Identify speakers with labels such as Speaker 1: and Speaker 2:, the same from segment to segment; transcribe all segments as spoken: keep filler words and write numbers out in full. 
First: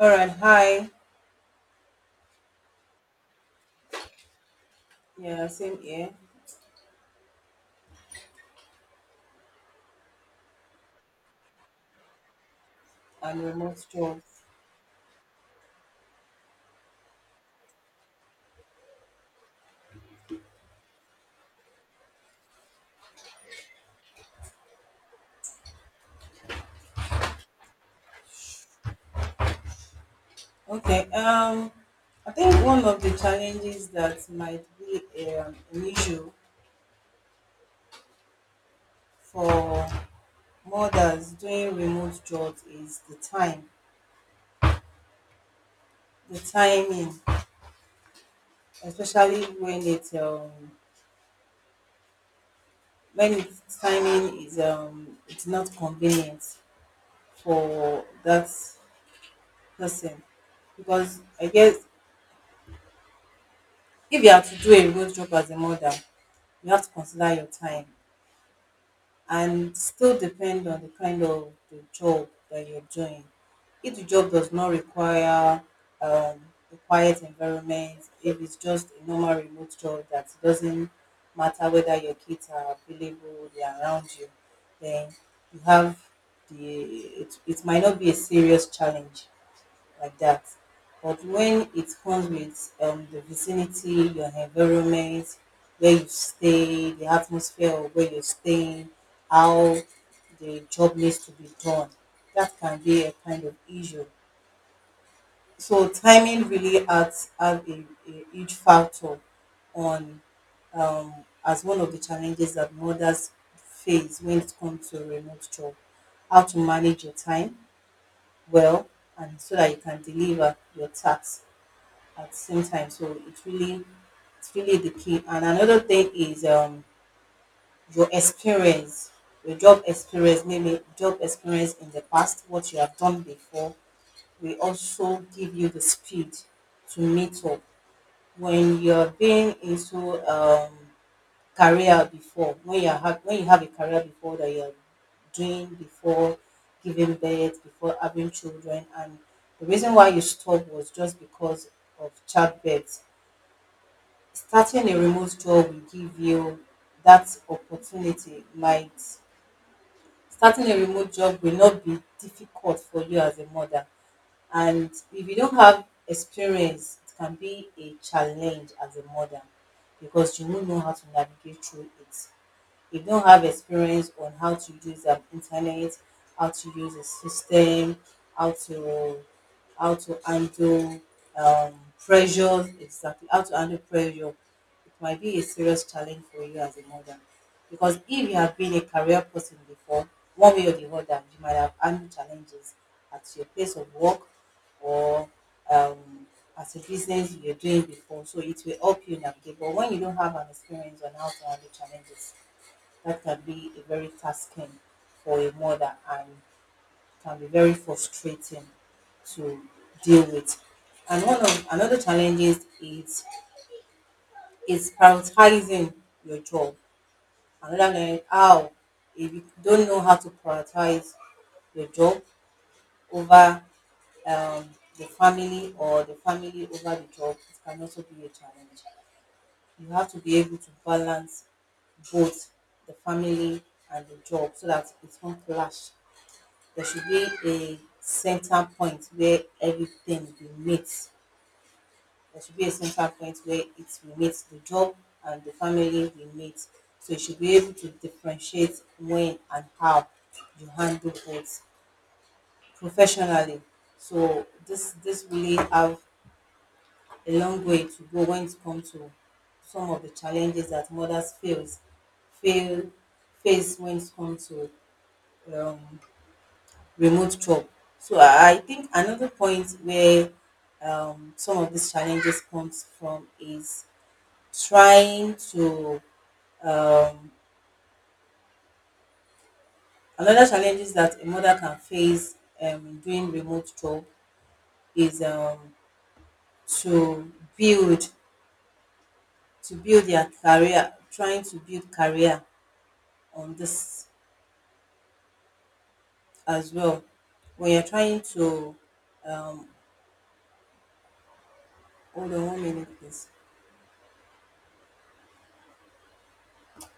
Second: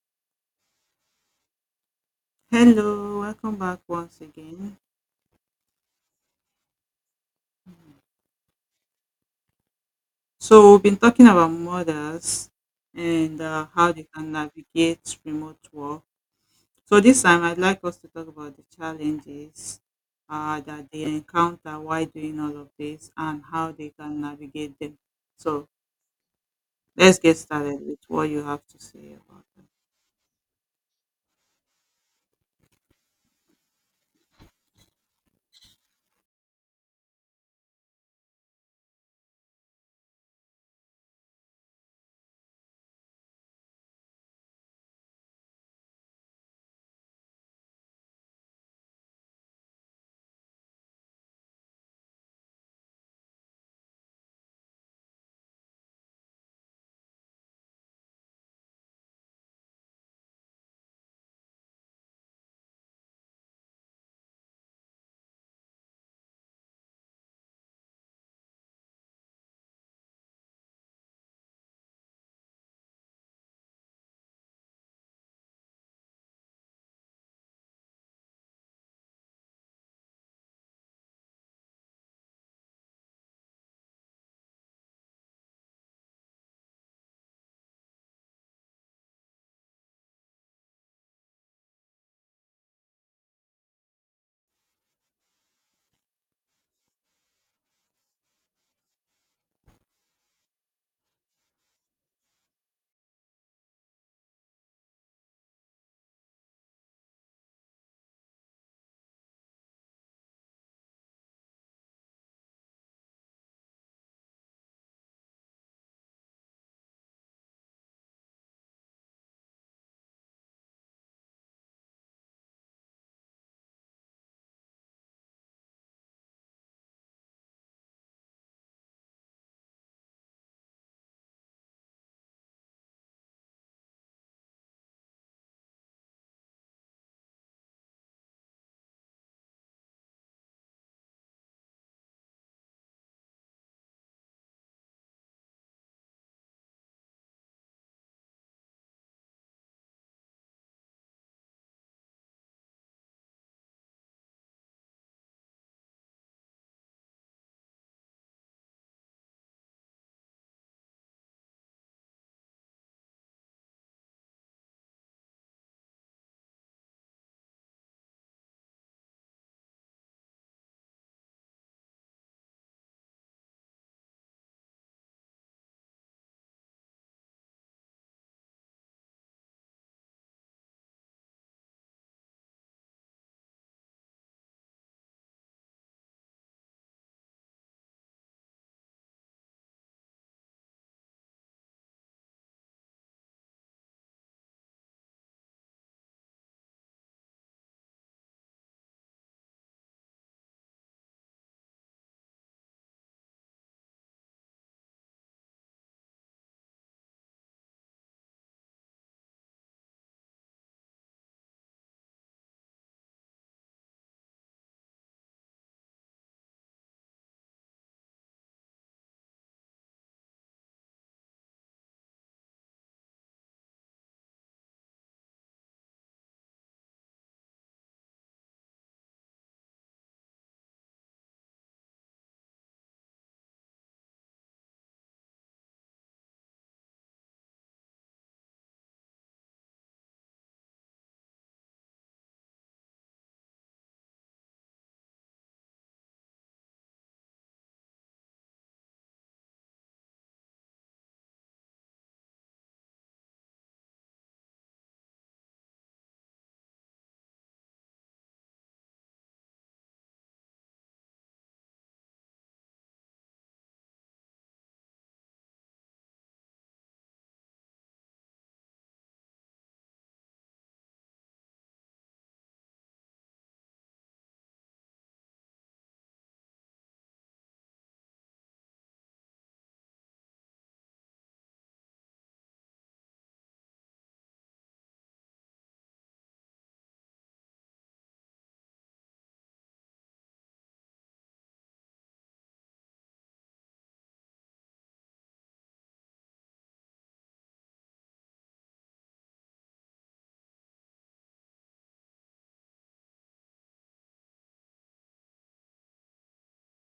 Speaker 1: All right. Hi.
Speaker 2: Hello, welcome back once again.
Speaker 1: Yeah, same here.
Speaker 2: So, we've been talking about mothers and
Speaker 1: And
Speaker 2: uh,
Speaker 1: remote
Speaker 2: how they can
Speaker 1: jobs.
Speaker 2: navigate remote work. So, this time I'd like us to talk about the challenges uh, that they encounter while doing all of this and how they can navigate them. So, let's get started with what you have to say about that.
Speaker 1: Okay. Um, I think one of the challenges that might be um, an issue for mothers doing remote jobs is the time, the timing, especially when it um, when its timing is um it's not convenient for that person, because I guess if you have to do a remote job as a mother, you have to consider your time and still depend on the kind of the job that you're doing. If the job does not require um, a quiet environment, if it's just a normal remote job that doesn't matter whether your kids are available, they are around you, then you have the it, it might not be a serious challenge like that. But when it comes with um, the vicinity, your environment, where you stay, the atmosphere of where you're staying, how the job needs to be done, that can be a kind of issue. So timing really adds, adds a, a huge factor on um, as one of the challenges that mothers face when it comes to remote job. How to manage your time well and so that you can deliver your tasks at the same time. So it's really it's really the key. And another thing is um your experience, your job experience, maybe job experience in the past, what you have done before, will also give you the speed to meet up. When you're being into um career before, when you have when you have a career before that you're doing before giving birth, before having children. And the reason why you stopped was just because of childbirth. Starting a remote job will give you that opportunity might starting a remote job will not be difficult for you as a mother, and if you don't have experience it can be a challenge as a mother, because you won't know how to navigate through it if you don't have experience on how to use the internet, how to use a system, how to how to handle um, pressure, exactly how to handle pressure. It might be a serious challenge for you as a mother. Because if you have been a career person before, one way or the other, you might have handled challenges at your place of work or um, as a business you're doing before. So it will help you navigate. But when you don't have an experience on how to handle challenges, that can be a very tasking for a mother and can be very frustrating to deal with. And one of another challenges is is prioritizing your job. Another learning how If you don't know how to prioritize your job over um, the family or the family over the job, it can also be a challenge. You have to be able to balance both the family and the job so that it won't clash. There should be a center point where everything will meet. There should be a center point where it will meet, the job and the family will meet. So you should be able to differentiate when and how you handle both professionally. So this this really have a long way to go when it comes to some of the challenges that mothers face fail face when it comes to um, remote job. So I think another point where um, some of these challenges comes from is trying to um, another challenges that a mother can face um, in doing remote job is um, to build to build their career, trying to build career on this as well. When you're trying to um, hold on one minute, please.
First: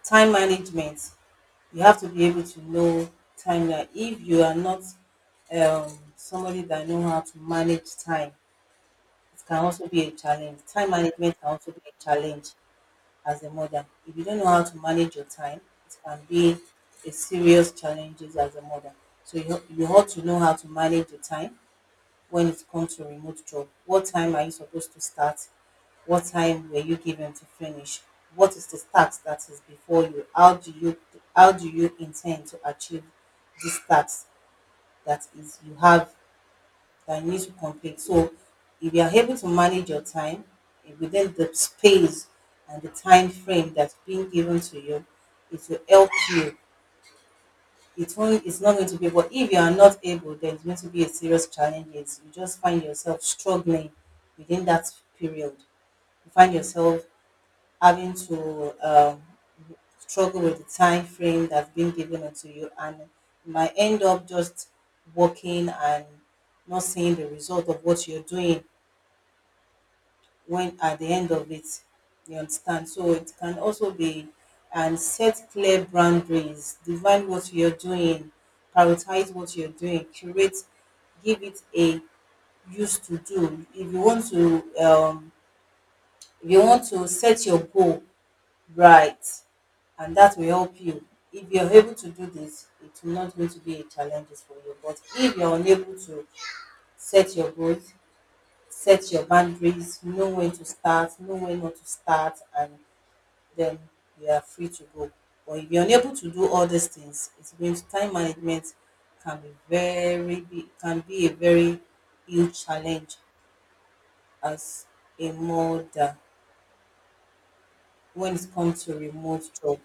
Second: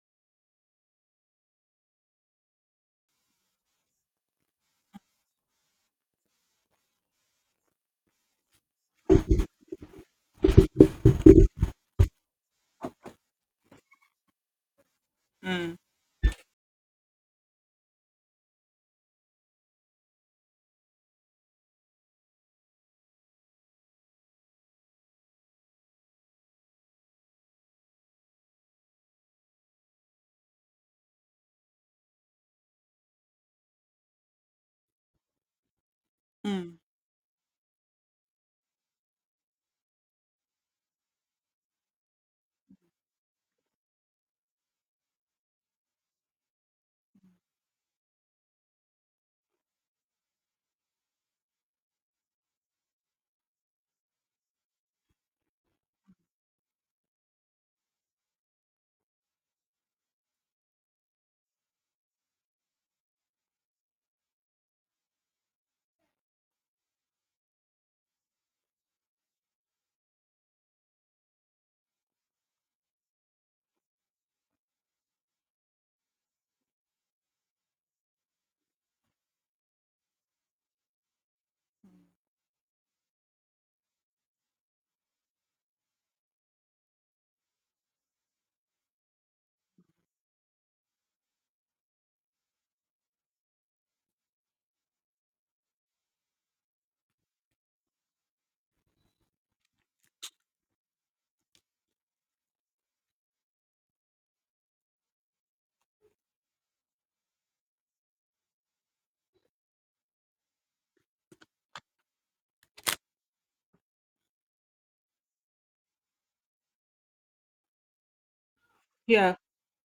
Speaker 1: Time management, you have to be able to know time, that if you are not um, somebody that know how to manage time, it can also be a challenge. Time management can also be a challenge as a mother if you don't know how to manage your time.
Speaker 2: Mm.
Speaker 1: It can be a serious challenges as a mother, so you, you ought to know how to manage your time when it comes to remote job. What time are you supposed to start? What time were you given to finish? What is the task that is before you? How do you how do you intend to achieve this task that is you have
Speaker 2: Mm.
Speaker 1: that you need to complete? So if you are able to manage your time, eh, within the space and the time frame that's being given to you, it will help you. It won't it's not going to be But if you are not able, then it's going to be a serious challenge, is you just find yourself struggling within that period. You find yourself having to um, struggle with the time frame that's been given unto you, and you might end up just working and not seeing the result of what you're doing when at the end of it, you understand. So it can also be, and set clear boundaries, define what you're doing, prioritize what you're doing, curate, give it a used to do, if you want to um, if you want to set your goal right, and that will help you. If you're able to do this, it will not going to be a challenges for you, but if you're unable to set your goals, set your boundaries, know when to start, know when not to start, and then you are free to go. But if you're unable to do all these things, it's going to time management can be very be- can be a very huge challenge as a mother when it comes to
Speaker 2: Yeah,
Speaker 1: remote job.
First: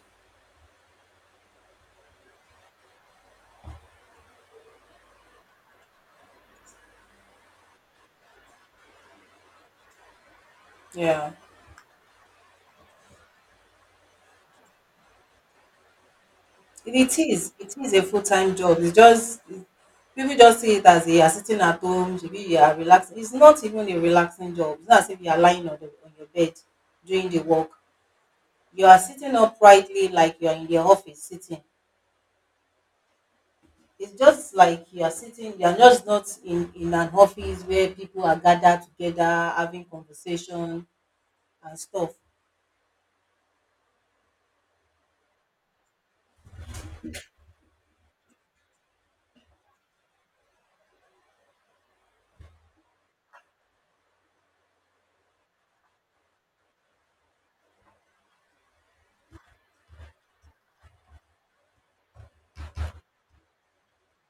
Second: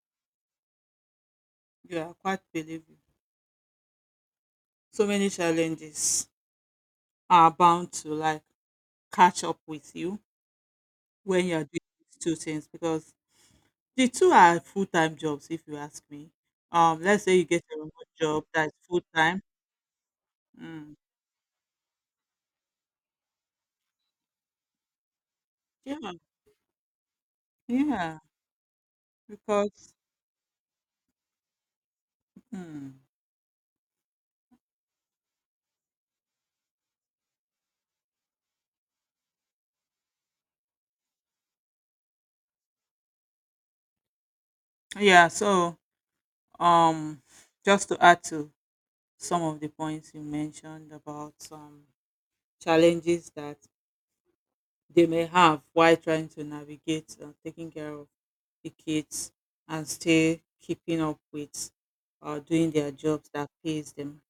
Speaker 2: yeah, quite believe you. So many challenges are bound to like catch up with you
Speaker 1: Yeah.
Speaker 2: when you're doing these two things because the two are full-time jobs if you ask me. Um
Speaker 1: It
Speaker 2: let's say you
Speaker 1: is.
Speaker 2: get
Speaker 1: It
Speaker 2: a
Speaker 1: is a
Speaker 2: remote job
Speaker 1: full-time
Speaker 2: that's
Speaker 1: job. It's just
Speaker 2: full-time.
Speaker 1: people just see it
Speaker 2: Mm.
Speaker 1: as a, you are sitting at home, shebi you are relaxing. It's not even a relaxing job. It's not as if you are lying on, the,
Speaker 2: Yeah,
Speaker 1: on your bed doing the work.
Speaker 2: yeah.
Speaker 1: You are sitting
Speaker 2: Because
Speaker 1: uprightly like you are in the office sitting.
Speaker 2: mm,
Speaker 1: It's just like you are sitting, you are just not in, in an office where people are gathered together, having conversation and stuff.
Speaker 2: yeah. So, um just to add to some of the points you mentioned about some challenges that they may have while trying to navigate uh, taking care of the kids and still keeping up with uh, doing their jobs that pays them.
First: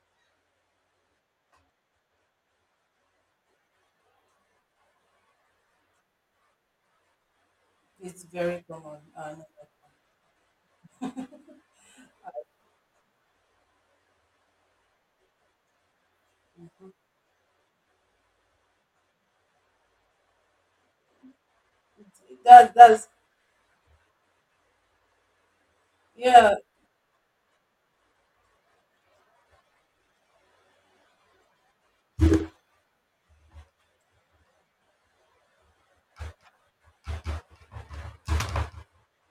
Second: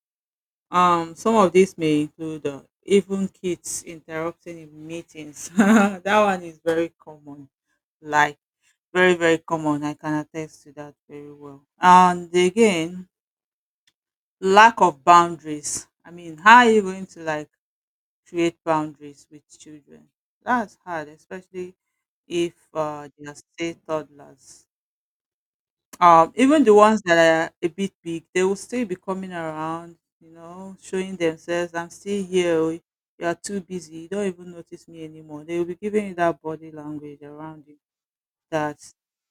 Speaker 2: Um, some of these may include uh, even kids interrupting in meetings. That one is very common,
Speaker 1: It's
Speaker 2: like
Speaker 1: very common.
Speaker 2: very very
Speaker 1: And
Speaker 2: common. I can attest to that very well. And again, lack of boundaries. I mean, how are you going to like create boundaries with children? That's hard, especially if
Speaker 1: that, that's,
Speaker 2: uh, they are still toddlers. Um,
Speaker 1: yeah,
Speaker 2: even the ones that are a bit big, they will still be coming around, you know, showing themselves, I'm still here. Oh, you are too busy. You don't even notice me anymore. They will be giving you that body language around you that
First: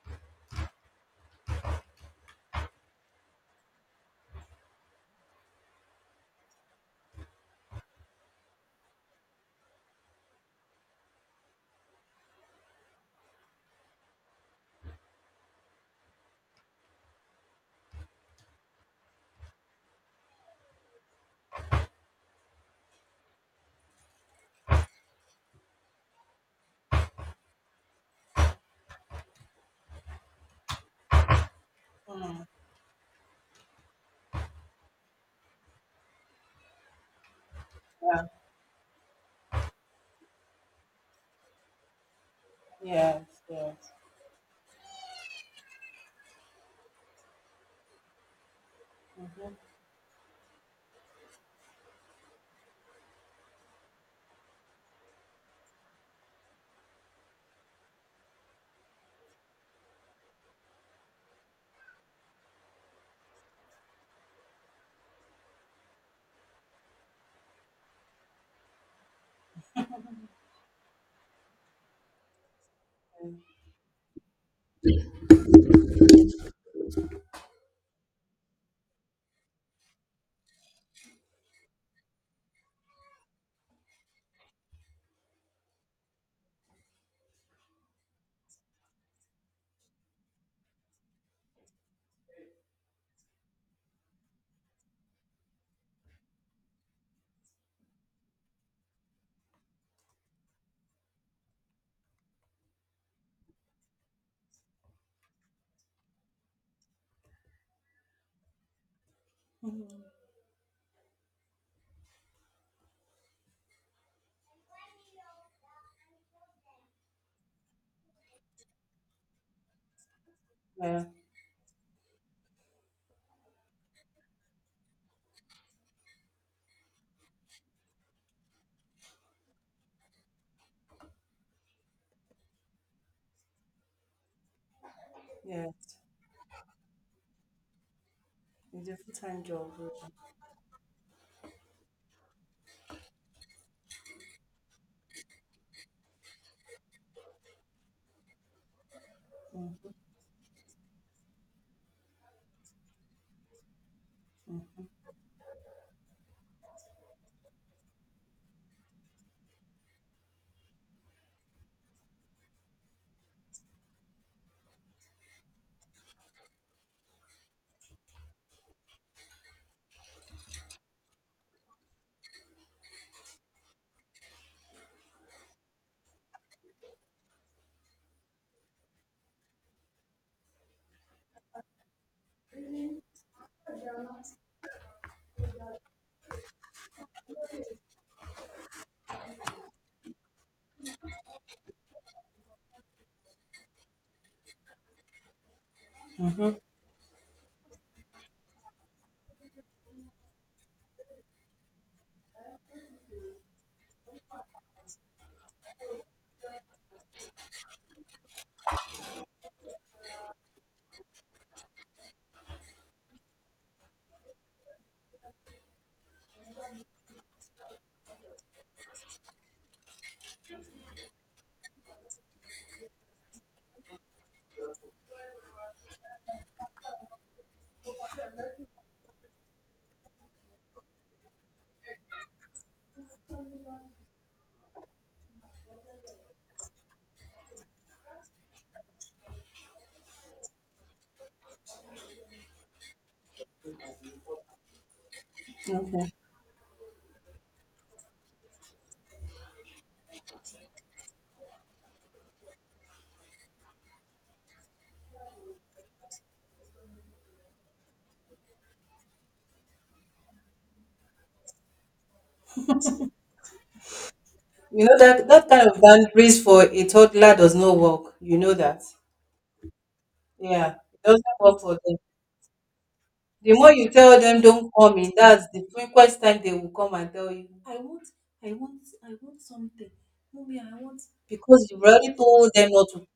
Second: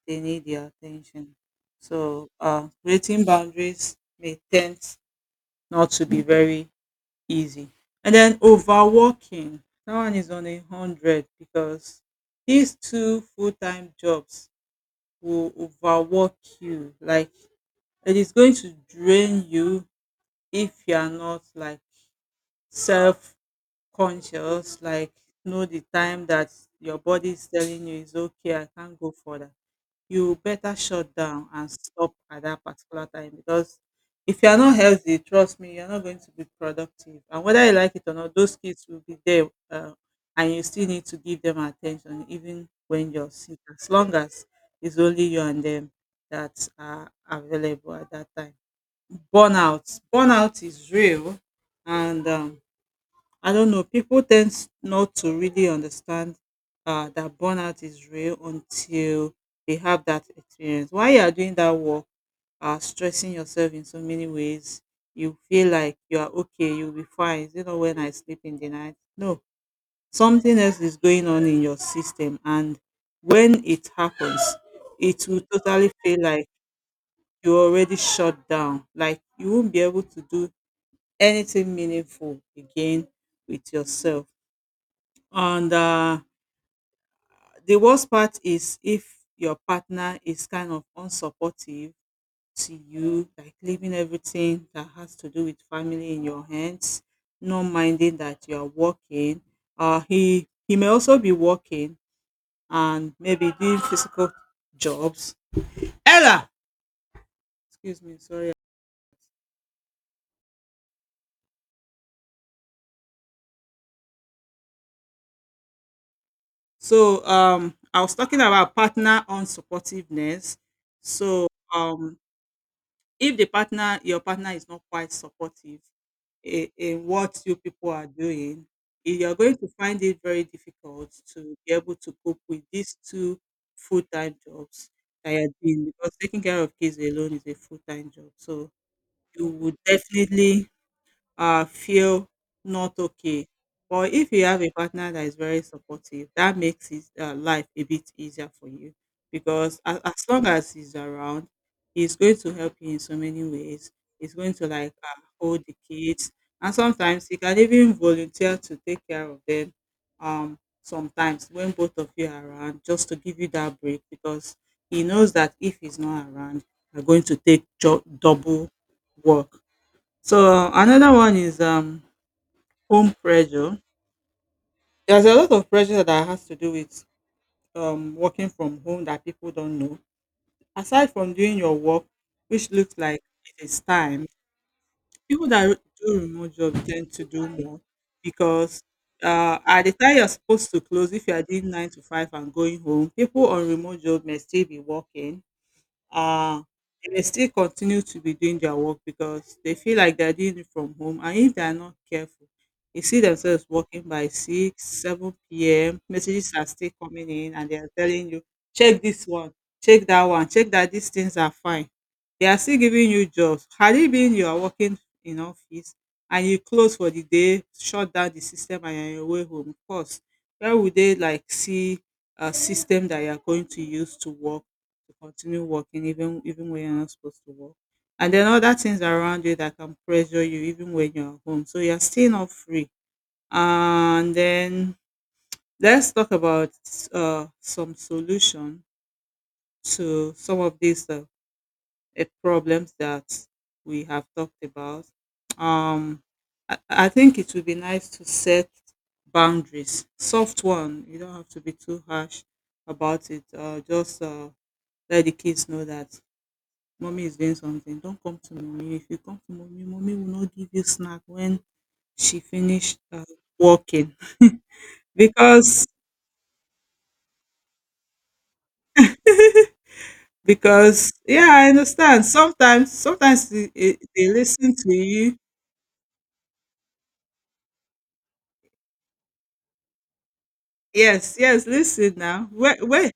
Speaker 2: they need your attention. So, uh, creating boundaries may tend not to be very easy. And then overworking. That one is on a hundred because these two full time jobs will overwork you. Like, it is going to drain you if you are not like self conscious, like know the time that your body is telling you it's okay, I can't go further. You better shut down and stop at that particular time because if you are not healthy, trust me, you're not going to be productive. And whether you like it or
Speaker 1: yeah,
Speaker 2: not, those kids will be there, uh, and you still need to give them attention even when
Speaker 1: yeah,
Speaker 2: you're sick,
Speaker 1: yeah.
Speaker 2: as long as it's only you and them that are available at that time.
Speaker 1: Hmm.
Speaker 2: Burnout burnout is real. And um, I don't know, people tend s- not to really understand uh, that burnout is real until they have that experience. While you are doing that work, uh, stressing yourself in so many ways, you feel like you are okay, you'll be fine. Is it not when I sleep in the night? No, something else is going on in your system. And when it happens, it will totally feel like you already shut down, like you won't be able to do anything meaningful again with yourself. And uh, the worst part is if your partner is kind of unsupportive to you, like leaving everything that has to do with family in your hands, not minding that you are working. Uh, he he may also be working and maybe doing physical jobs. Ella, excuse me, sorry. So, um, I was talking about partner unsupportiveness.
Speaker 1: Yeah.
Speaker 2: So, um, if the partner your partner is not quite supportive in in what you people are doing, you are going to find it very difficult to be able to cope with these two full-time jobs that you are
Speaker 1: Yeah.
Speaker 2: doing because taking care of kids alone is a full-time job. So,
Speaker 1: A full-time
Speaker 2: you
Speaker 1: job.
Speaker 2: would definitely uh, feel not okay. But if you have a partner that is very supportive, that makes his uh, life a bit easier for you because as, as long as he's around, he's going to help you in so many ways. He's going to like uh, hold the kids, and sometimes he can even volunteer to take care of them. Um, sometimes when both of you are around, just to give you that break because he knows that if he's not around, you're going to take jo- double work. So another one is um home pressure. There's a lot of pressure that has to do with um working from home that people don't know. Aside from doing your work, which looks like it is time, people that do remote jobs tend to do more because uh, at the time you're supposed to close, if you are doing nine to five and going home, people on remote job may still be working. uh, they may still continue to be doing their work because they feel like they're doing it from home. And if they are not careful, they see themselves working by six, seven p m. Messages are still coming in and they are telling you, check this one, check that one, check that these things are fine. They are still giving you jobs. Had it been you are working in office and you close for the day, shut down the system and you're on your way home, of course, where would they like see a system that you are going to use to work, to continue working even even when you're not supposed to work? And then other things around you that can pressure you even when you're home. So you're still not free. And then let's talk about uh, some solution to some of these uh, eh, problems that we have talked about.
Speaker 1: Okay.
Speaker 2: Um, I, I think it would be nice to set boundaries, soft one. You don't have to be too harsh about it. Uh, just uh, let the kids know that mommy is doing something. Don't come to mommy. If you come to mommy, mommy will not give you snack when she finished uh, working.
Speaker 1: You know that that kind of
Speaker 2: because
Speaker 1: boundaries for a toddler does not work. You know that. Yeah. It
Speaker 2: because
Speaker 1: doesn't
Speaker 2: yeah,
Speaker 1: work
Speaker 2: I
Speaker 1: for them.
Speaker 2: understand. Sometimes sometimes
Speaker 1: The
Speaker 2: they,
Speaker 1: more you
Speaker 2: they
Speaker 1: tell
Speaker 2: they
Speaker 1: them don't
Speaker 2: listen to
Speaker 1: come in,
Speaker 2: you.
Speaker 1: that's the frequent time they will come and tell you, I want, I want, I want something. Mommy, I want,
Speaker 2: Yes, yes,
Speaker 1: because you
Speaker 2: listen
Speaker 1: already
Speaker 2: now.
Speaker 1: told them
Speaker 2: Where,
Speaker 1: not to.
Speaker 2: where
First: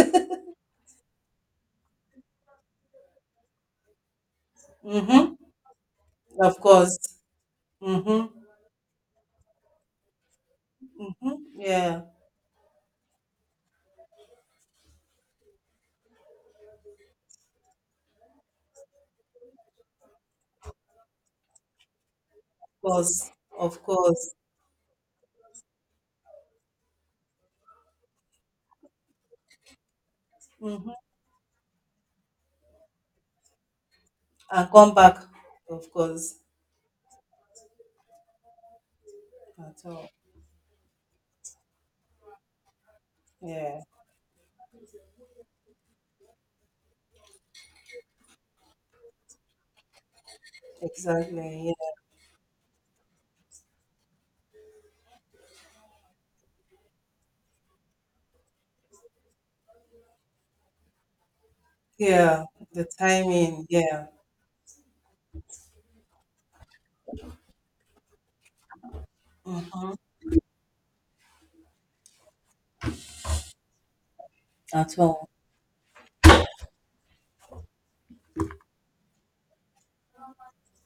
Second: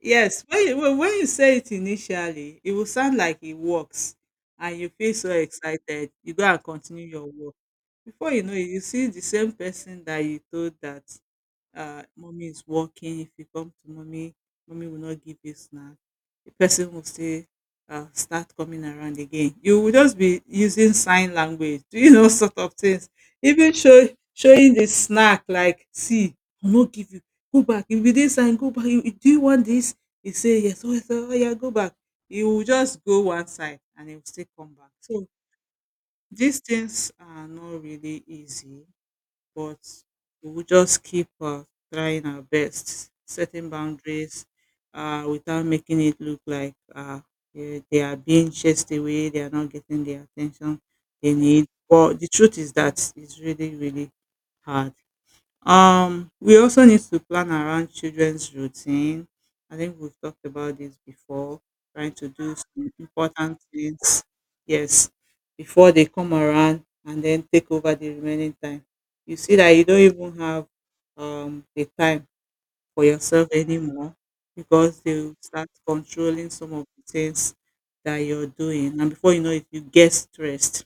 Speaker 2: Yes, when you when when you say it initially, it will sound like it works and you feel so
Speaker 1: Mm-hmm.
Speaker 2: excited. You go
Speaker 1: Of
Speaker 2: and
Speaker 1: course.
Speaker 2: continue your work.
Speaker 1: Mm-hmm.
Speaker 2: Before you know it, you see the same person that you told that
Speaker 1: Mm-hmm. Yeah.
Speaker 2: uh, mommy is working. If you come to mommy, mommy will not give you snack. The person will say, uh, start coming around again. You will just be using sign language, doing all sort
Speaker 1: Of
Speaker 2: of things.
Speaker 1: course.
Speaker 2: Even
Speaker 1: Of
Speaker 2: show,
Speaker 1: course.
Speaker 2: showing the snack, like, see, I'll not give you. Go back. If you didn't sign, go back. You, you- do you want this? He say, yes.
Speaker 1: Mm-hmm.
Speaker 2: Oh, yes. Oh, oh, yeah, go back. He will just go one side and he will still
Speaker 1: And
Speaker 2: come back.
Speaker 1: come back.
Speaker 2: So
Speaker 1: Of course.
Speaker 2: these things are not really easy, but
Speaker 1: At all.
Speaker 2: we will just keep uh, trying our best, setting
Speaker 1: Yeah.
Speaker 2: boundaries uh, without making it look like uh, eh, they are being chased away, they are not getting the attention they need.
Speaker 1: Exactly.
Speaker 2: But the truth is that it's really, really hard. Um, we also need to plan around children's routine. I think we've talked about this before, trying to
Speaker 1: Yeah,
Speaker 2: do
Speaker 1: the
Speaker 2: some important
Speaker 1: timing, yeah.
Speaker 2: things, yes, before they come around and then take over the remaining time. You see that you
Speaker 1: Mm-hmm.
Speaker 2: don't even have um, the time for yourself anymore
Speaker 1: At
Speaker 2: because they
Speaker 1: all.
Speaker 2: will start controlling some of the things that you're doing. And before you know it, you get stressed.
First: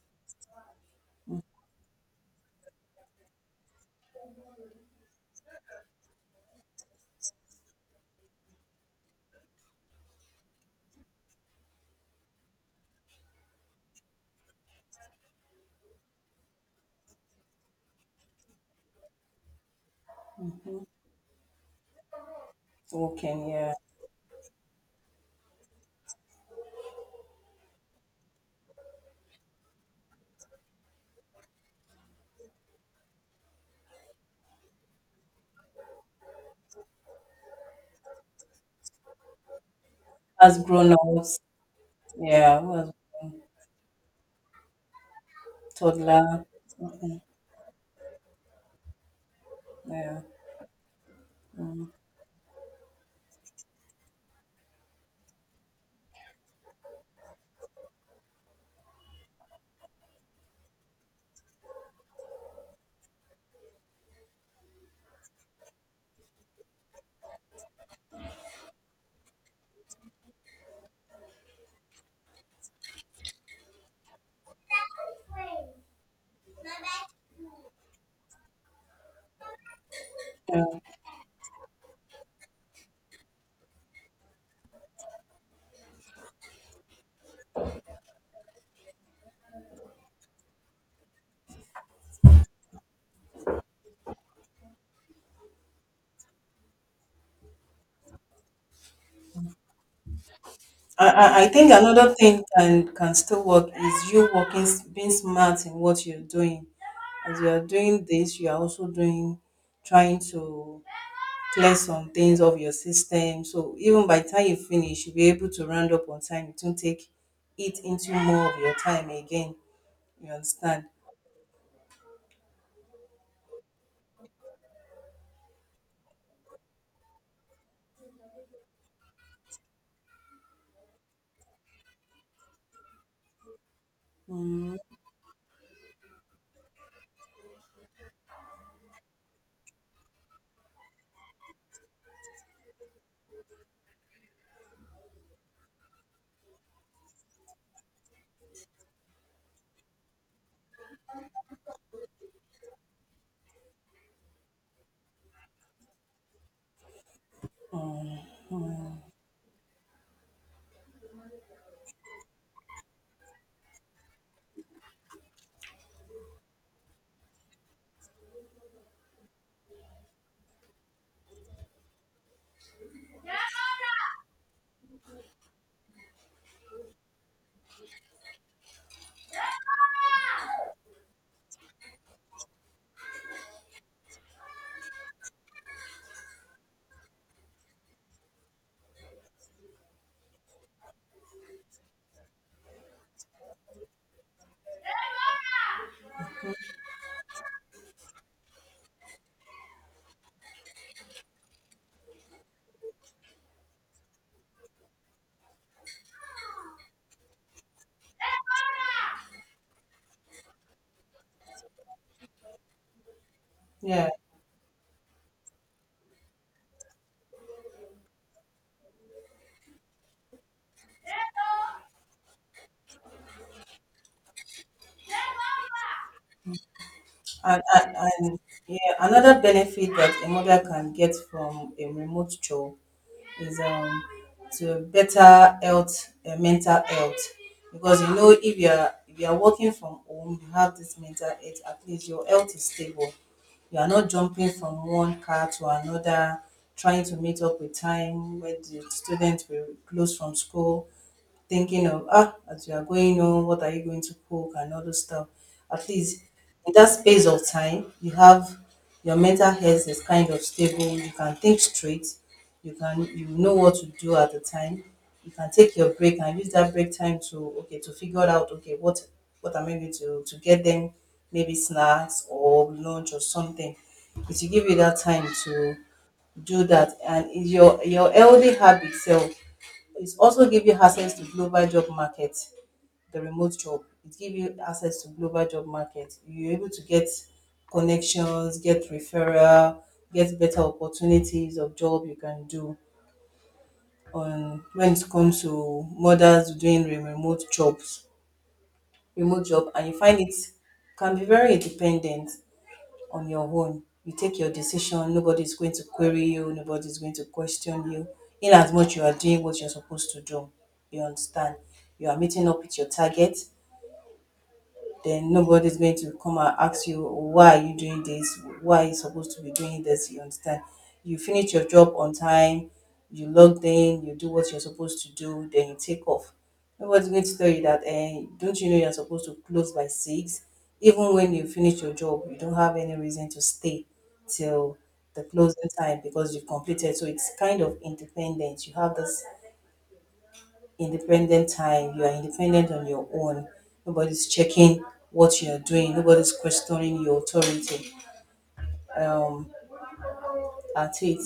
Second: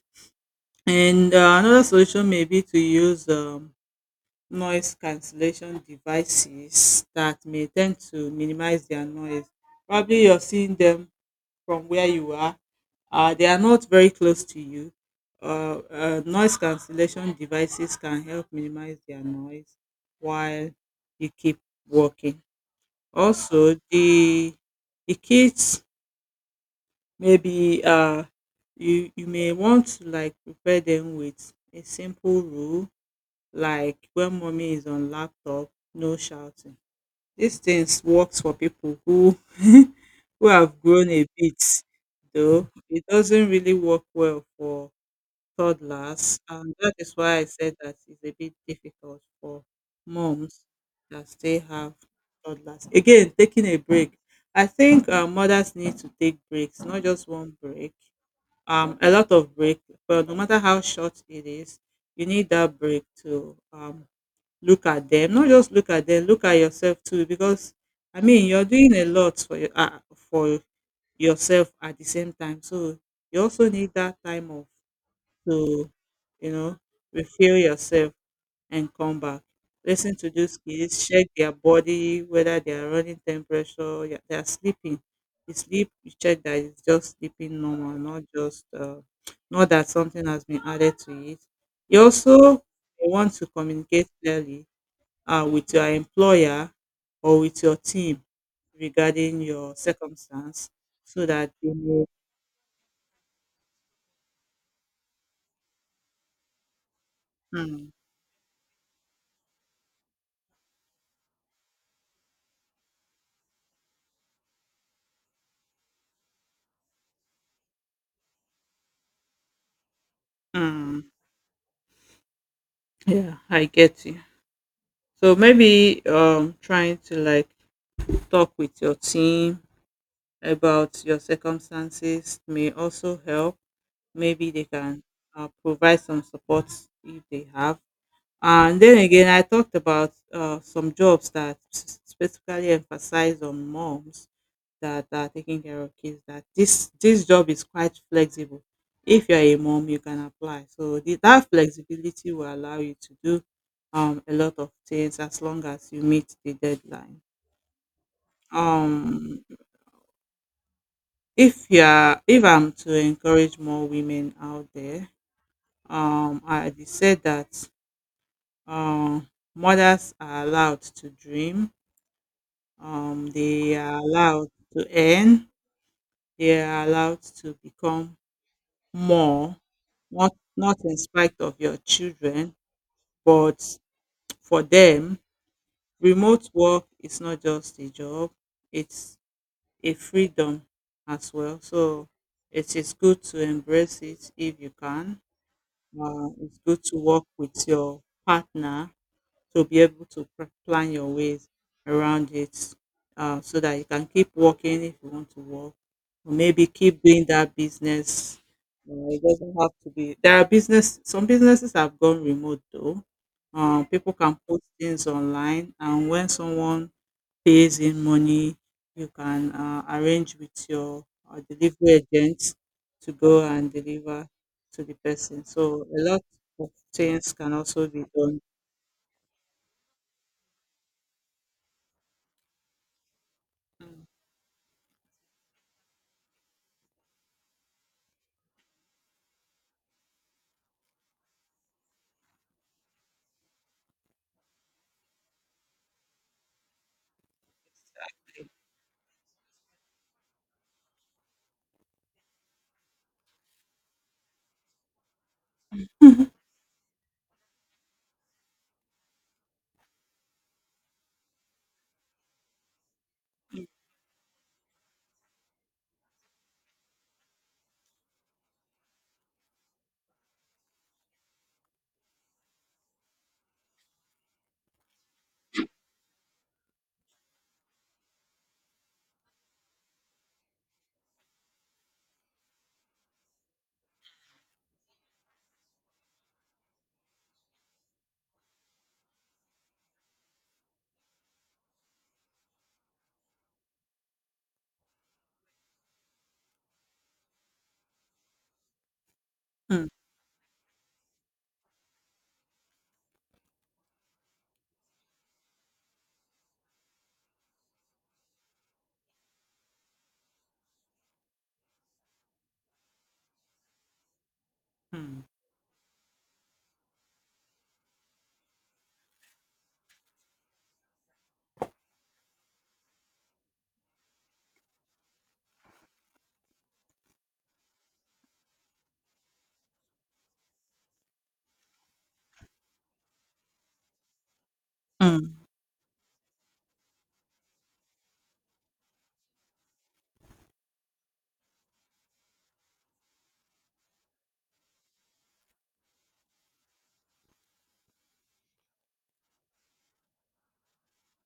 Speaker 2: And uh, another solution may be to use um, noise cancellation devices that may tend to minimize their noise. Probably you're seeing them from where you are. Uh, they are not very close to you. Uh, uh, noise cancellation devices can help minimize their noise while
Speaker 1: Mm-hmm.
Speaker 2: you keep walking.
Speaker 1: Working, yeah.
Speaker 2: Also, the the kids maybe uh, you you may want to like prepare them with a simple rule like when mommy is on laptop no shouting. These things works for people who who
Speaker 1: As
Speaker 2: have
Speaker 1: grown
Speaker 2: grown a
Speaker 1: ups,
Speaker 2: bit,
Speaker 1: yeah,
Speaker 2: though
Speaker 1: who has
Speaker 2: it doesn't really work well for toddlers,
Speaker 1: toddler.
Speaker 2: and that is
Speaker 1: Mm-hmm.
Speaker 2: why I said that it's a bit difficult for
Speaker 1: Yeah.
Speaker 2: moms that still
Speaker 1: Mm.
Speaker 2: have toddlers. Again, taking a break. I think uh, mothers need to take breaks, not just one break, um a lot of break, but no matter how short it is, you need that break to um look at them, not just look at them, look at yourself too because I mean you're doing a lot for your uh, for yourself at the same time. So you also need that time off to, you know, refill yourself and come back. Listen to these
Speaker 1: Yeah.
Speaker 2: kids, check their body, whether they are running temperature, yeah, they are sleeping. The sleep, you check that it's just sleeping normal, not just uh, not that something has been added to it. You also want to communicate clearly uh, with your employer or with your team regarding your circumstance
Speaker 1: I,
Speaker 2: so
Speaker 1: I I
Speaker 2: that
Speaker 1: think
Speaker 2: you know.
Speaker 1: another thing can can still work is you working s- being smart in what you're doing. As you are
Speaker 2: Mm.
Speaker 1: doing this, you are also doing, trying to clear some things of your system. So even by the time you finish, you'll be able to round up on time. It won't take it into more of your time again. You understand?
Speaker 2: Mm, yeah, I get you. So maybe um, trying to like talk with your team about your circumstances may also help. Maybe they
Speaker 1: Mm.
Speaker 2: can uh, provide some support if they have. And then again, I talked about uh, some jobs that s- specifically emphasize on moms that are taking care of kids, that this this job is quite flexible. If you're a mom, you can apply. So the, that flexibility will allow you to do um, a lot of things as long as you meet the deadline. Um, if you're, if I'm to encourage more women out there, um, I did said that um, mothers are allowed to dream. Um, they are allowed to earn. They are allowed to become more, not not in spite of your children, but for them, remote work is not just a job, it's a freedom as well. So it is good to embrace it if you can. Uh, it's good to work with your partner to be able to pr- plan your ways around it uh, so that you can keep working if you want to work or maybe keep doing that business. uh, it doesn't have to be, there are business, some businesses have gone remote though. um,
Speaker 1: Yeah.
Speaker 2: people can post things online, and when someone pays in money you can uh, arrange with your uh, delivery agent to go and deliver to the person. So a lot of things can
Speaker 1: And,
Speaker 2: also
Speaker 1: and,
Speaker 2: be
Speaker 1: and
Speaker 2: done.
Speaker 1: yeah, another benefit that a mother can get from a remote job is um to better health, uh, mental health, because you know if you are, if you are working from home, you have this mental health. At least your health is stable, you are not jumping from one car to another, trying to meet up with time when the students will close from school, thinking of, ah, as you are going on, what are you going to cook and all those stuff. At least in that space of time you have, your mental health is kind of stable, you can think straight, you can you know what to do at the time. You can take your break and use that break time to, okay, to figure out, okay, what what am I going to to get them, maybe snacks or lunch or something. It will give you that time to do that and your your healthy habit self. It also give you access to global job market, the remote job. It give you access to global job market. You're able to get connections, get referral, get better opportunities of job you can do on when it comes to mothers doing re- remote jobs, remote job,
Speaker 2: Mm.
Speaker 1: and you find it can be very independent on your own. You take your decision, nobody's going to query you, nobody's going to question you. In as much you are doing what you're supposed to do. You understand? You are meeting up with your target,
Speaker 2: Hmm.
Speaker 1: then nobody's going to come and ask you, why are you doing this, why are you supposed to be doing this? You understand? You finish your job on time, you log in, you do what you're supposed to do, then you take off. Nobody's going to tell you that, eh, don't you know you're supposed to close by six? Even when you finish your job, you don't have any reason to stay till the
Speaker 2: Mm.
Speaker 1: closing time because you've completed. So it's kind of independent, you have this independent time. You are independent on your own. Nobody's checking what you are doing. Nobody's questioning your authority. Um, at it.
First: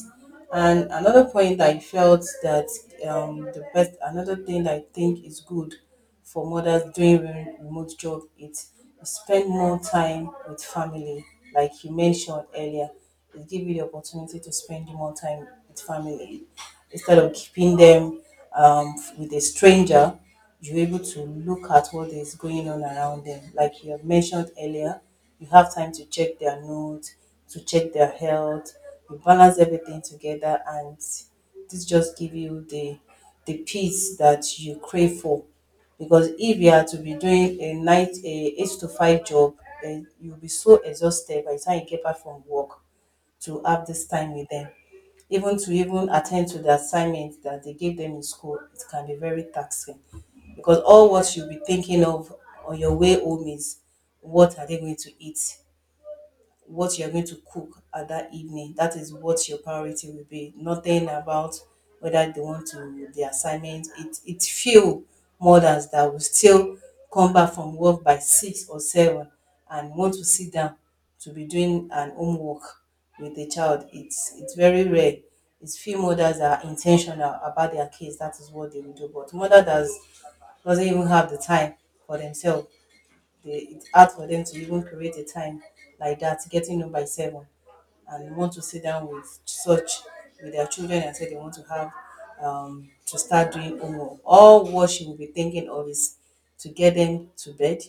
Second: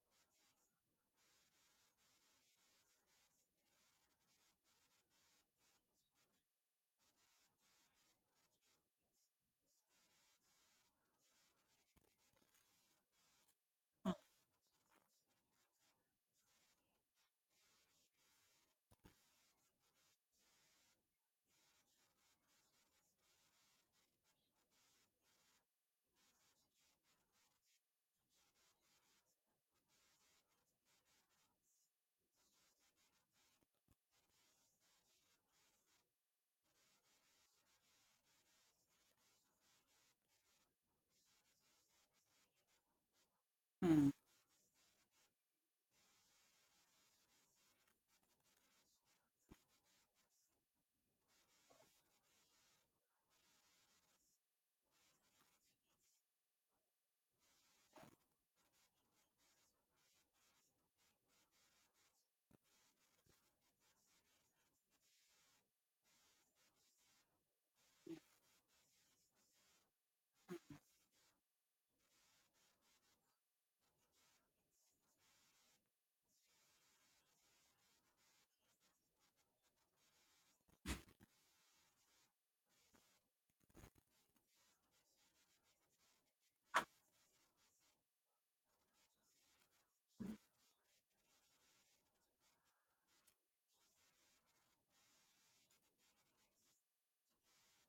Speaker 1: And another point I felt that, um, the best, another thing that I think is good for mothers doing re- remote job is spend more time with family, like you mentioned earlier. It give you the opportunity to spend more time with family instead of keeping them um, with a stranger. You're able to look at what is going on around them, like you have mentioned earlier. You have time to check their notes, to check their health, you balance everything together, and this just give you the the peace that you crave for. Because if you are to be doing a night a eight to five job, then you'll be so exhausted by the time you get back from work to have this
Speaker 2: Hmm.
Speaker 1: time with them. Even to even attend to the assignment that they gave them in school, it can be very taxing because all what you'll be thinking of on your way home is, what are they going to eat? What you're going to cook at that evening. That is what your priority will be. Nothing about whether they want to the assignment. It it's few mothers that will still come back from work by six or seven and want to sit down to be doing an homework with the child. It's it's very rare. It's few mothers that are intentional about their kids. That is what they will do. But mother does doesn't even have the time for themselves. They, it's hard for them to even create a time like that, getting up by seven, and want to sit down with such with their children and say they want to have um, to start doing homework. All what she will be thinking of is to get them to bed,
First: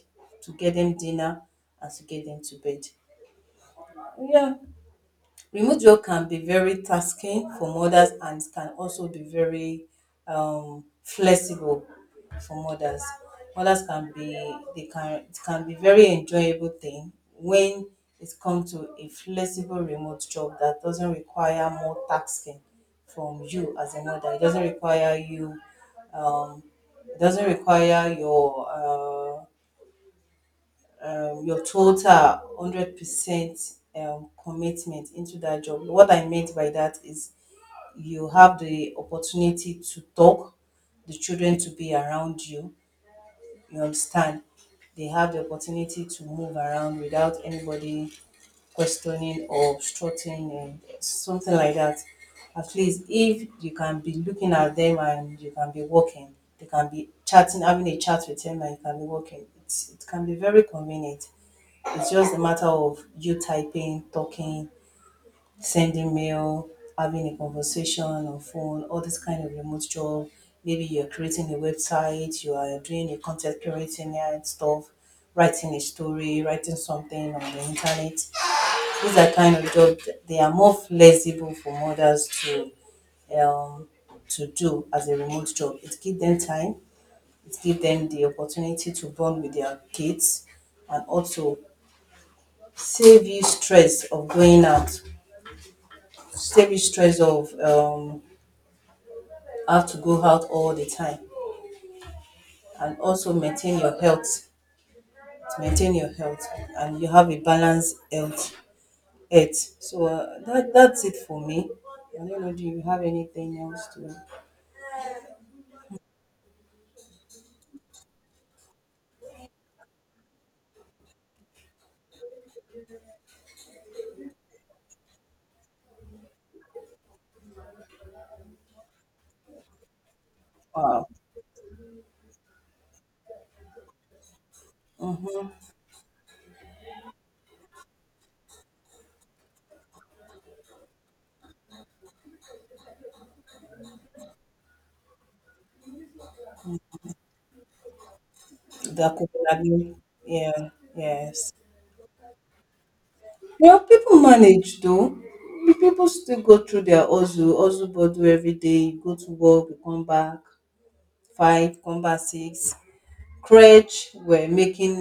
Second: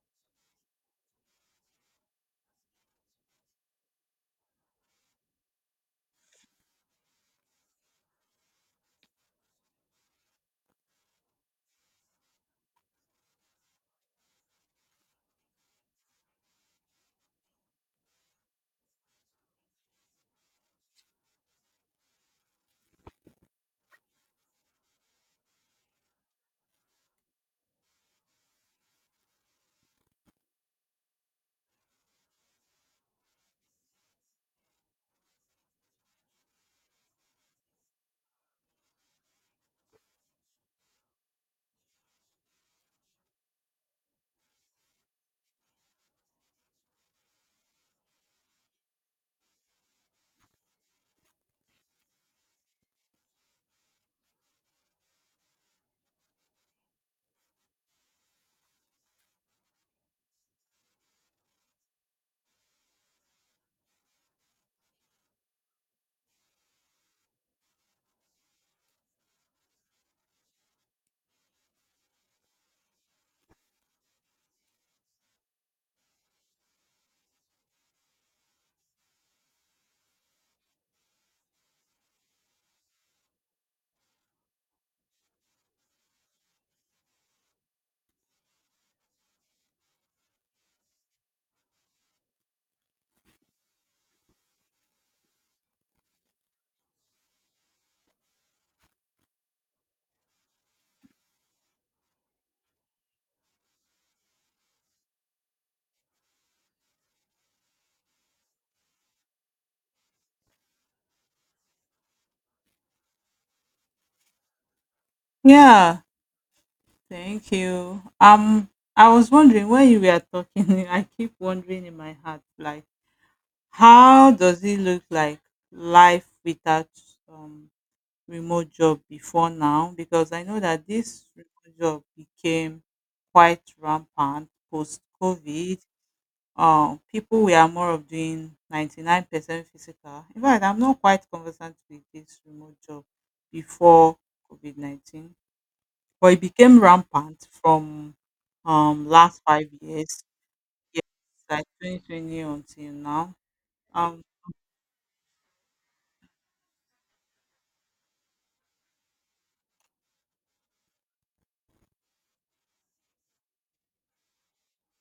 Speaker 1: to get them dinner, and to get them to bed. Yeah. Remote job can be very tasking for mothers, and it can also be very um, flexible for mothers. Mothers can be they can it can be very enjoyable thing when it comes to a flexible remote job that doesn't require more tasking from you as a mother. It doesn't require you um, it doesn't require your uh, um, your total hundred percent um, commitment into that job. What I meant by that is you have the opportunity to talk, the children to be around you. You understand? They have the opportunity to move around without anybody questioning or obstructing and something like that. At least if you can be looking at them and you can be working, they can be chatting, having a chat with them, and you can be working. It's, it can be very convenient. It's just a matter of you typing, talking, sending mail, having a conversation on phone, all this kind of remote job. Maybe you're creating a website, you are doing a content creating and stuff, writing a story, writing something on the internet. These are kind of jobs that they are more flexible for mothers to um, to do as a remote job. It gives them time, it gives them the opportunity to bond with their kids, and also save you stress of going out, save you stress of um have to go out all the time, and also maintain your health, maintain your health, and you have a balanced health. health. So uh, that that's it for me. I don't know, do you have anything else to...
Speaker 2: Yeah, thank you. Um, I was wondering when you were talking, I keep wondering in my heart, like, how does it look like life without um remote job before now? Because I know that
Speaker 1: uh
Speaker 2: this remote job became quite rampant post COVID. Um, people were more of doing ninety-nine percent physical. In fact, I'm not quite conversant with this remote job before COVID nineteen. But it became rampant from um
Speaker 1: that could
Speaker 2: last five
Speaker 1: be.
Speaker 2: years,
Speaker 1: Yeah,
Speaker 2: yes,
Speaker 1: yes.
Speaker 2: like twenty twenty until now.
Speaker 1: Well, people
Speaker 2: Um,
Speaker 1: manage though. People still go through their ozu, ozu bodu every day, go to work, come back, five, come back six. Crèche were making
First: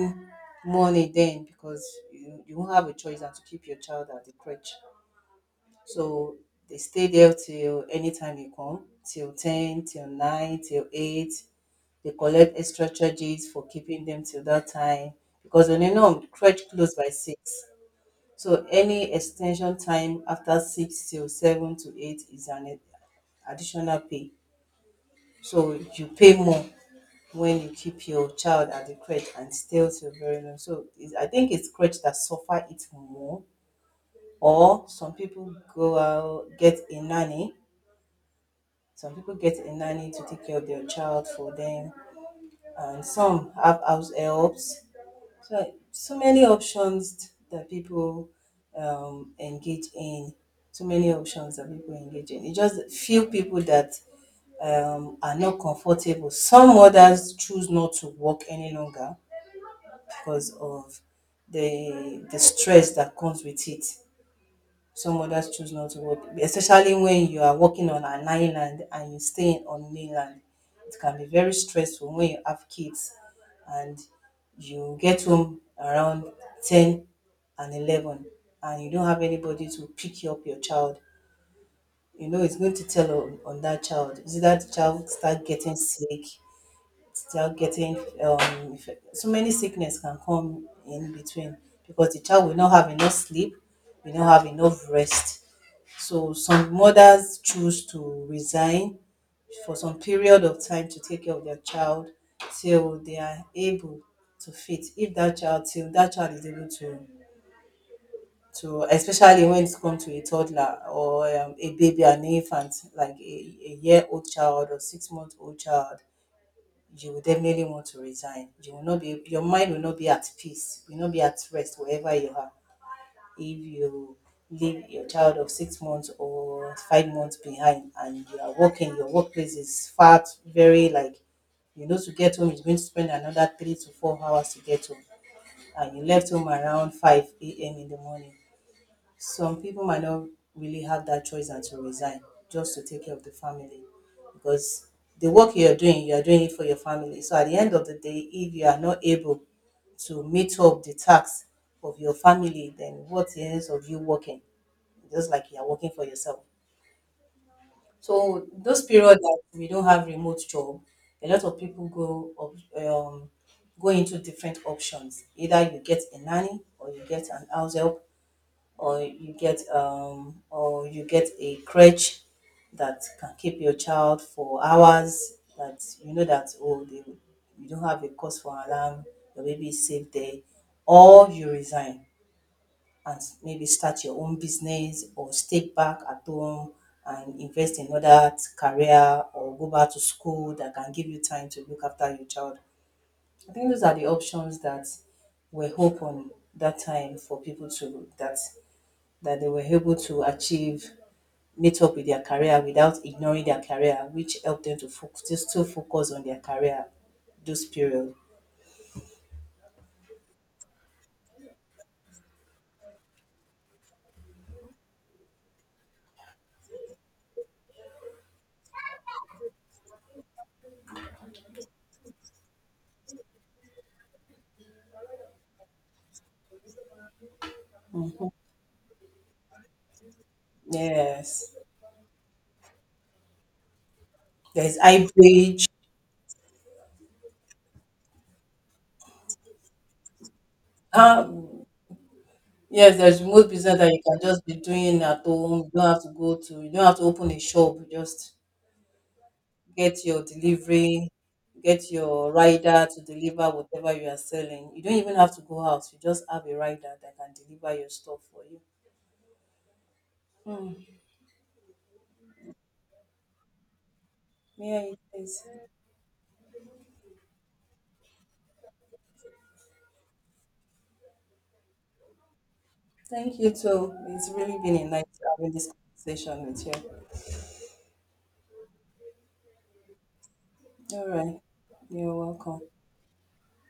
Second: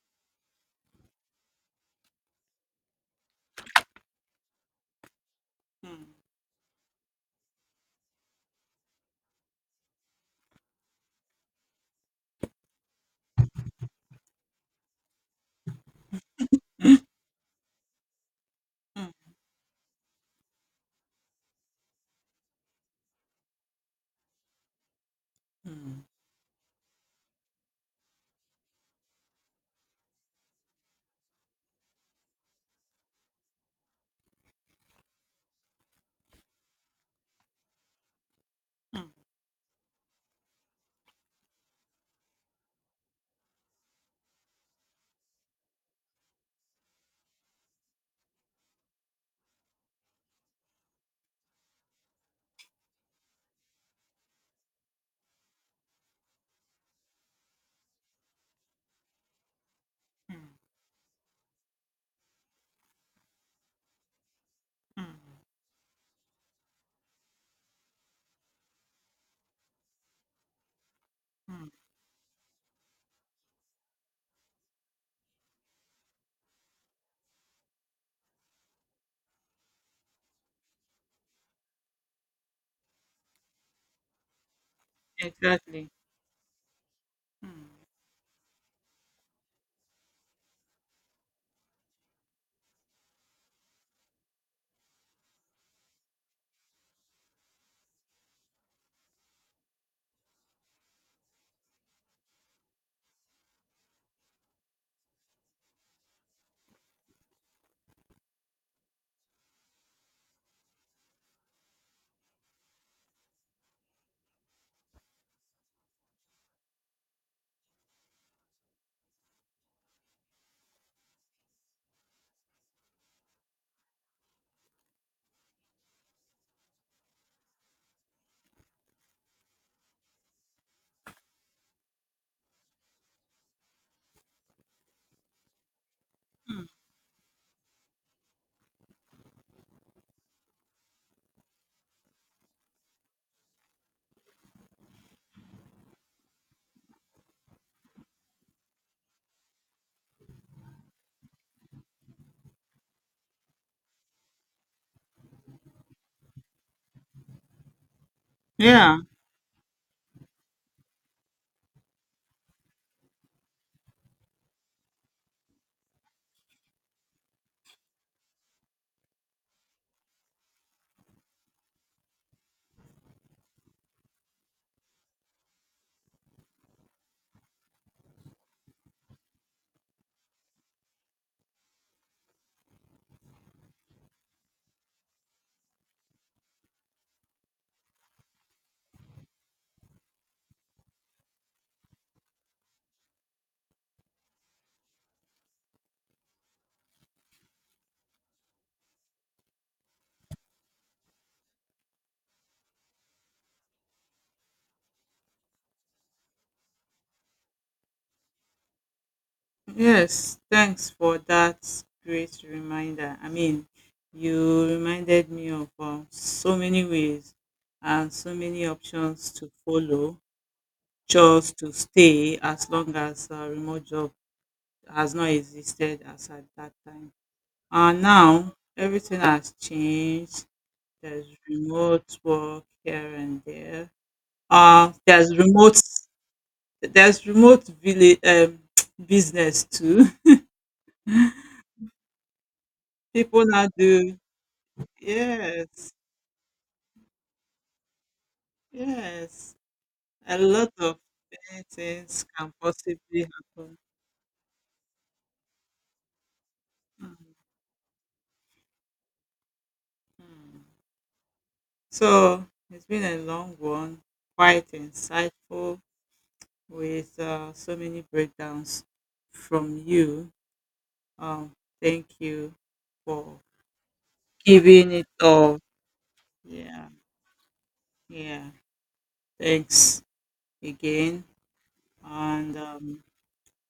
Speaker 1: money then because you, you won't have a choice than to keep your child at the crèche.
Speaker 2: hmm,
Speaker 1: So they stay there till anytime you come, till ten, till nine, till eight. They collect extra charges for keeping them till that time because when you know crèche close by six. So any
Speaker 2: hmm,
Speaker 1: extension time after six till seven to eight is an additional pay. So
Speaker 2: hmm,
Speaker 1: you pay more when you keep your child at the crate and stay till very long. So it's, I think it's crèche that suffer it more. Or some people go out get a nanny.
Speaker 2: hmm,
Speaker 1: Some people get a nanny to take care of their child for them, and some have house helps. So so many options that people um, engage in. So many options that people engage in. It's just few people that um, are not comfortable. Some others choose not to work any longer
Speaker 2: hmm,
Speaker 1: because of the the stress that comes with it.
Speaker 2: hmm,
Speaker 1: Some others choose not to work, especially when you are working on an island and you're staying on mainland. It can be very
Speaker 2: hmm,
Speaker 1: stressful when you have kids and you get home around ten and eleven, and you don't have anybody to pick you up your child. You know, it's going to tell on, on that child. Is it that the child start getting
Speaker 2: exactly.
Speaker 1: sick? Still
Speaker 2: Hmm,
Speaker 1: getting... um if- so many sickness can come in between because the child will not have enough sleep, will not have enough rest. So some mothers choose to resign for some period of time to take care of their child till they are able to fit, if that child till that child is able to to especially when it comes to a toddler or um, a baby, an infant, like a, a year old child or six month old child, you will definitely want to resign. You will not be your mind will not be at peace, will not be at rest wherever you are. If you leave your child of six months or five months behind and you are working, your workplace is far t- very like, you know to get home, you're going to spend another three to four hours to get home. And you left home
Speaker 2: hmm.
Speaker 1: around five A M in the morning. Some people might not really have that choice than to resign just to take care of the family because the work you're doing, you're doing it for your family. So at the end of the day, if you are not able to meet up the tax of your family, then what is of you working? Just like you are working for yourself. So those
Speaker 2: Yeah.
Speaker 1: period that we don't have remote job, a lot of people go up- um, go into different options. Either you get a nanny or you get an house help or you get um or you get a crutch that can keep your child for hours, that you know that, oh, they you don't have a cause for alarm, your baby is safe there. Or you resign and s- maybe start your own business or stay back at home and invest in other t- career or go back to school that can give you time to look after your child. I think those are the options that were hope on that time for people to, that that they were able to achieve, meet up with their career without ignoring their career, which helped them to focus, to still focus on their career those period.
Speaker 2: Yes. Thanks for that great reminder. I mean, you reminded me of uh, so many ways and so many options to follow just to stay, as long as uh, remote job has not existed as at that time. And now everything has changed. There's
Speaker 1: Yes,
Speaker 2: remote work here and there.
Speaker 1: there's
Speaker 2: Uh, there's
Speaker 1: hybrid.
Speaker 2: remote there's remote village um, business too.
Speaker 1: Um, yes, there's
Speaker 2: People
Speaker 1: remote
Speaker 2: now
Speaker 1: business that you
Speaker 2: do,
Speaker 1: can just be doing at home. You don't
Speaker 2: yes,
Speaker 1: have to go to. You don't have to open a shop. You just
Speaker 2: yes.
Speaker 1: get your
Speaker 2: A lot of
Speaker 1: delivery,
Speaker 2: many
Speaker 1: get
Speaker 2: things
Speaker 1: your
Speaker 2: can
Speaker 1: rider to
Speaker 2: possibly
Speaker 1: deliver
Speaker 2: happen.
Speaker 1: whatever you are selling. You don't even have to go out. You just have a rider that can deliver your stuff for you.
Speaker 2: Mhm.
Speaker 1: Mm,
Speaker 2: So it's been a long one, quite
Speaker 1: yeah, it is.
Speaker 2: insightful, with uh, so many breakdowns from you. Um, thank you
Speaker 1: Thank
Speaker 2: for
Speaker 1: you too. It's really been a
Speaker 2: giving it
Speaker 1: nice having
Speaker 2: all.
Speaker 1: this conversation with you.
Speaker 2: Yeah, yeah. Thanks
Speaker 1: All
Speaker 2: again.
Speaker 1: right. You're
Speaker 2: And
Speaker 1: welcome.
Speaker 2: um,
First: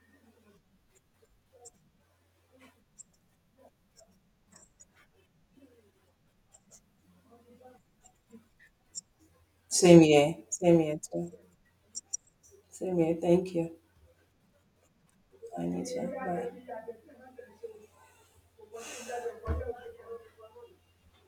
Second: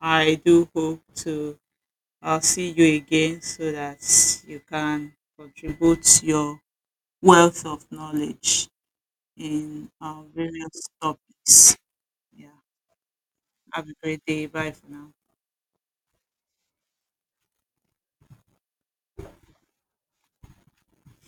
Speaker 2: I do hope to uh, see you again so that you can contribute your wealth of knowledge in
Speaker 1: Same
Speaker 2: uh,
Speaker 1: here. Same
Speaker 2: various
Speaker 1: here too.
Speaker 2: topics. Yeah.
Speaker 1: Same here. Thank you.
Speaker 2: Have a great day. Bye for now.
Speaker 1: I need you. Bye.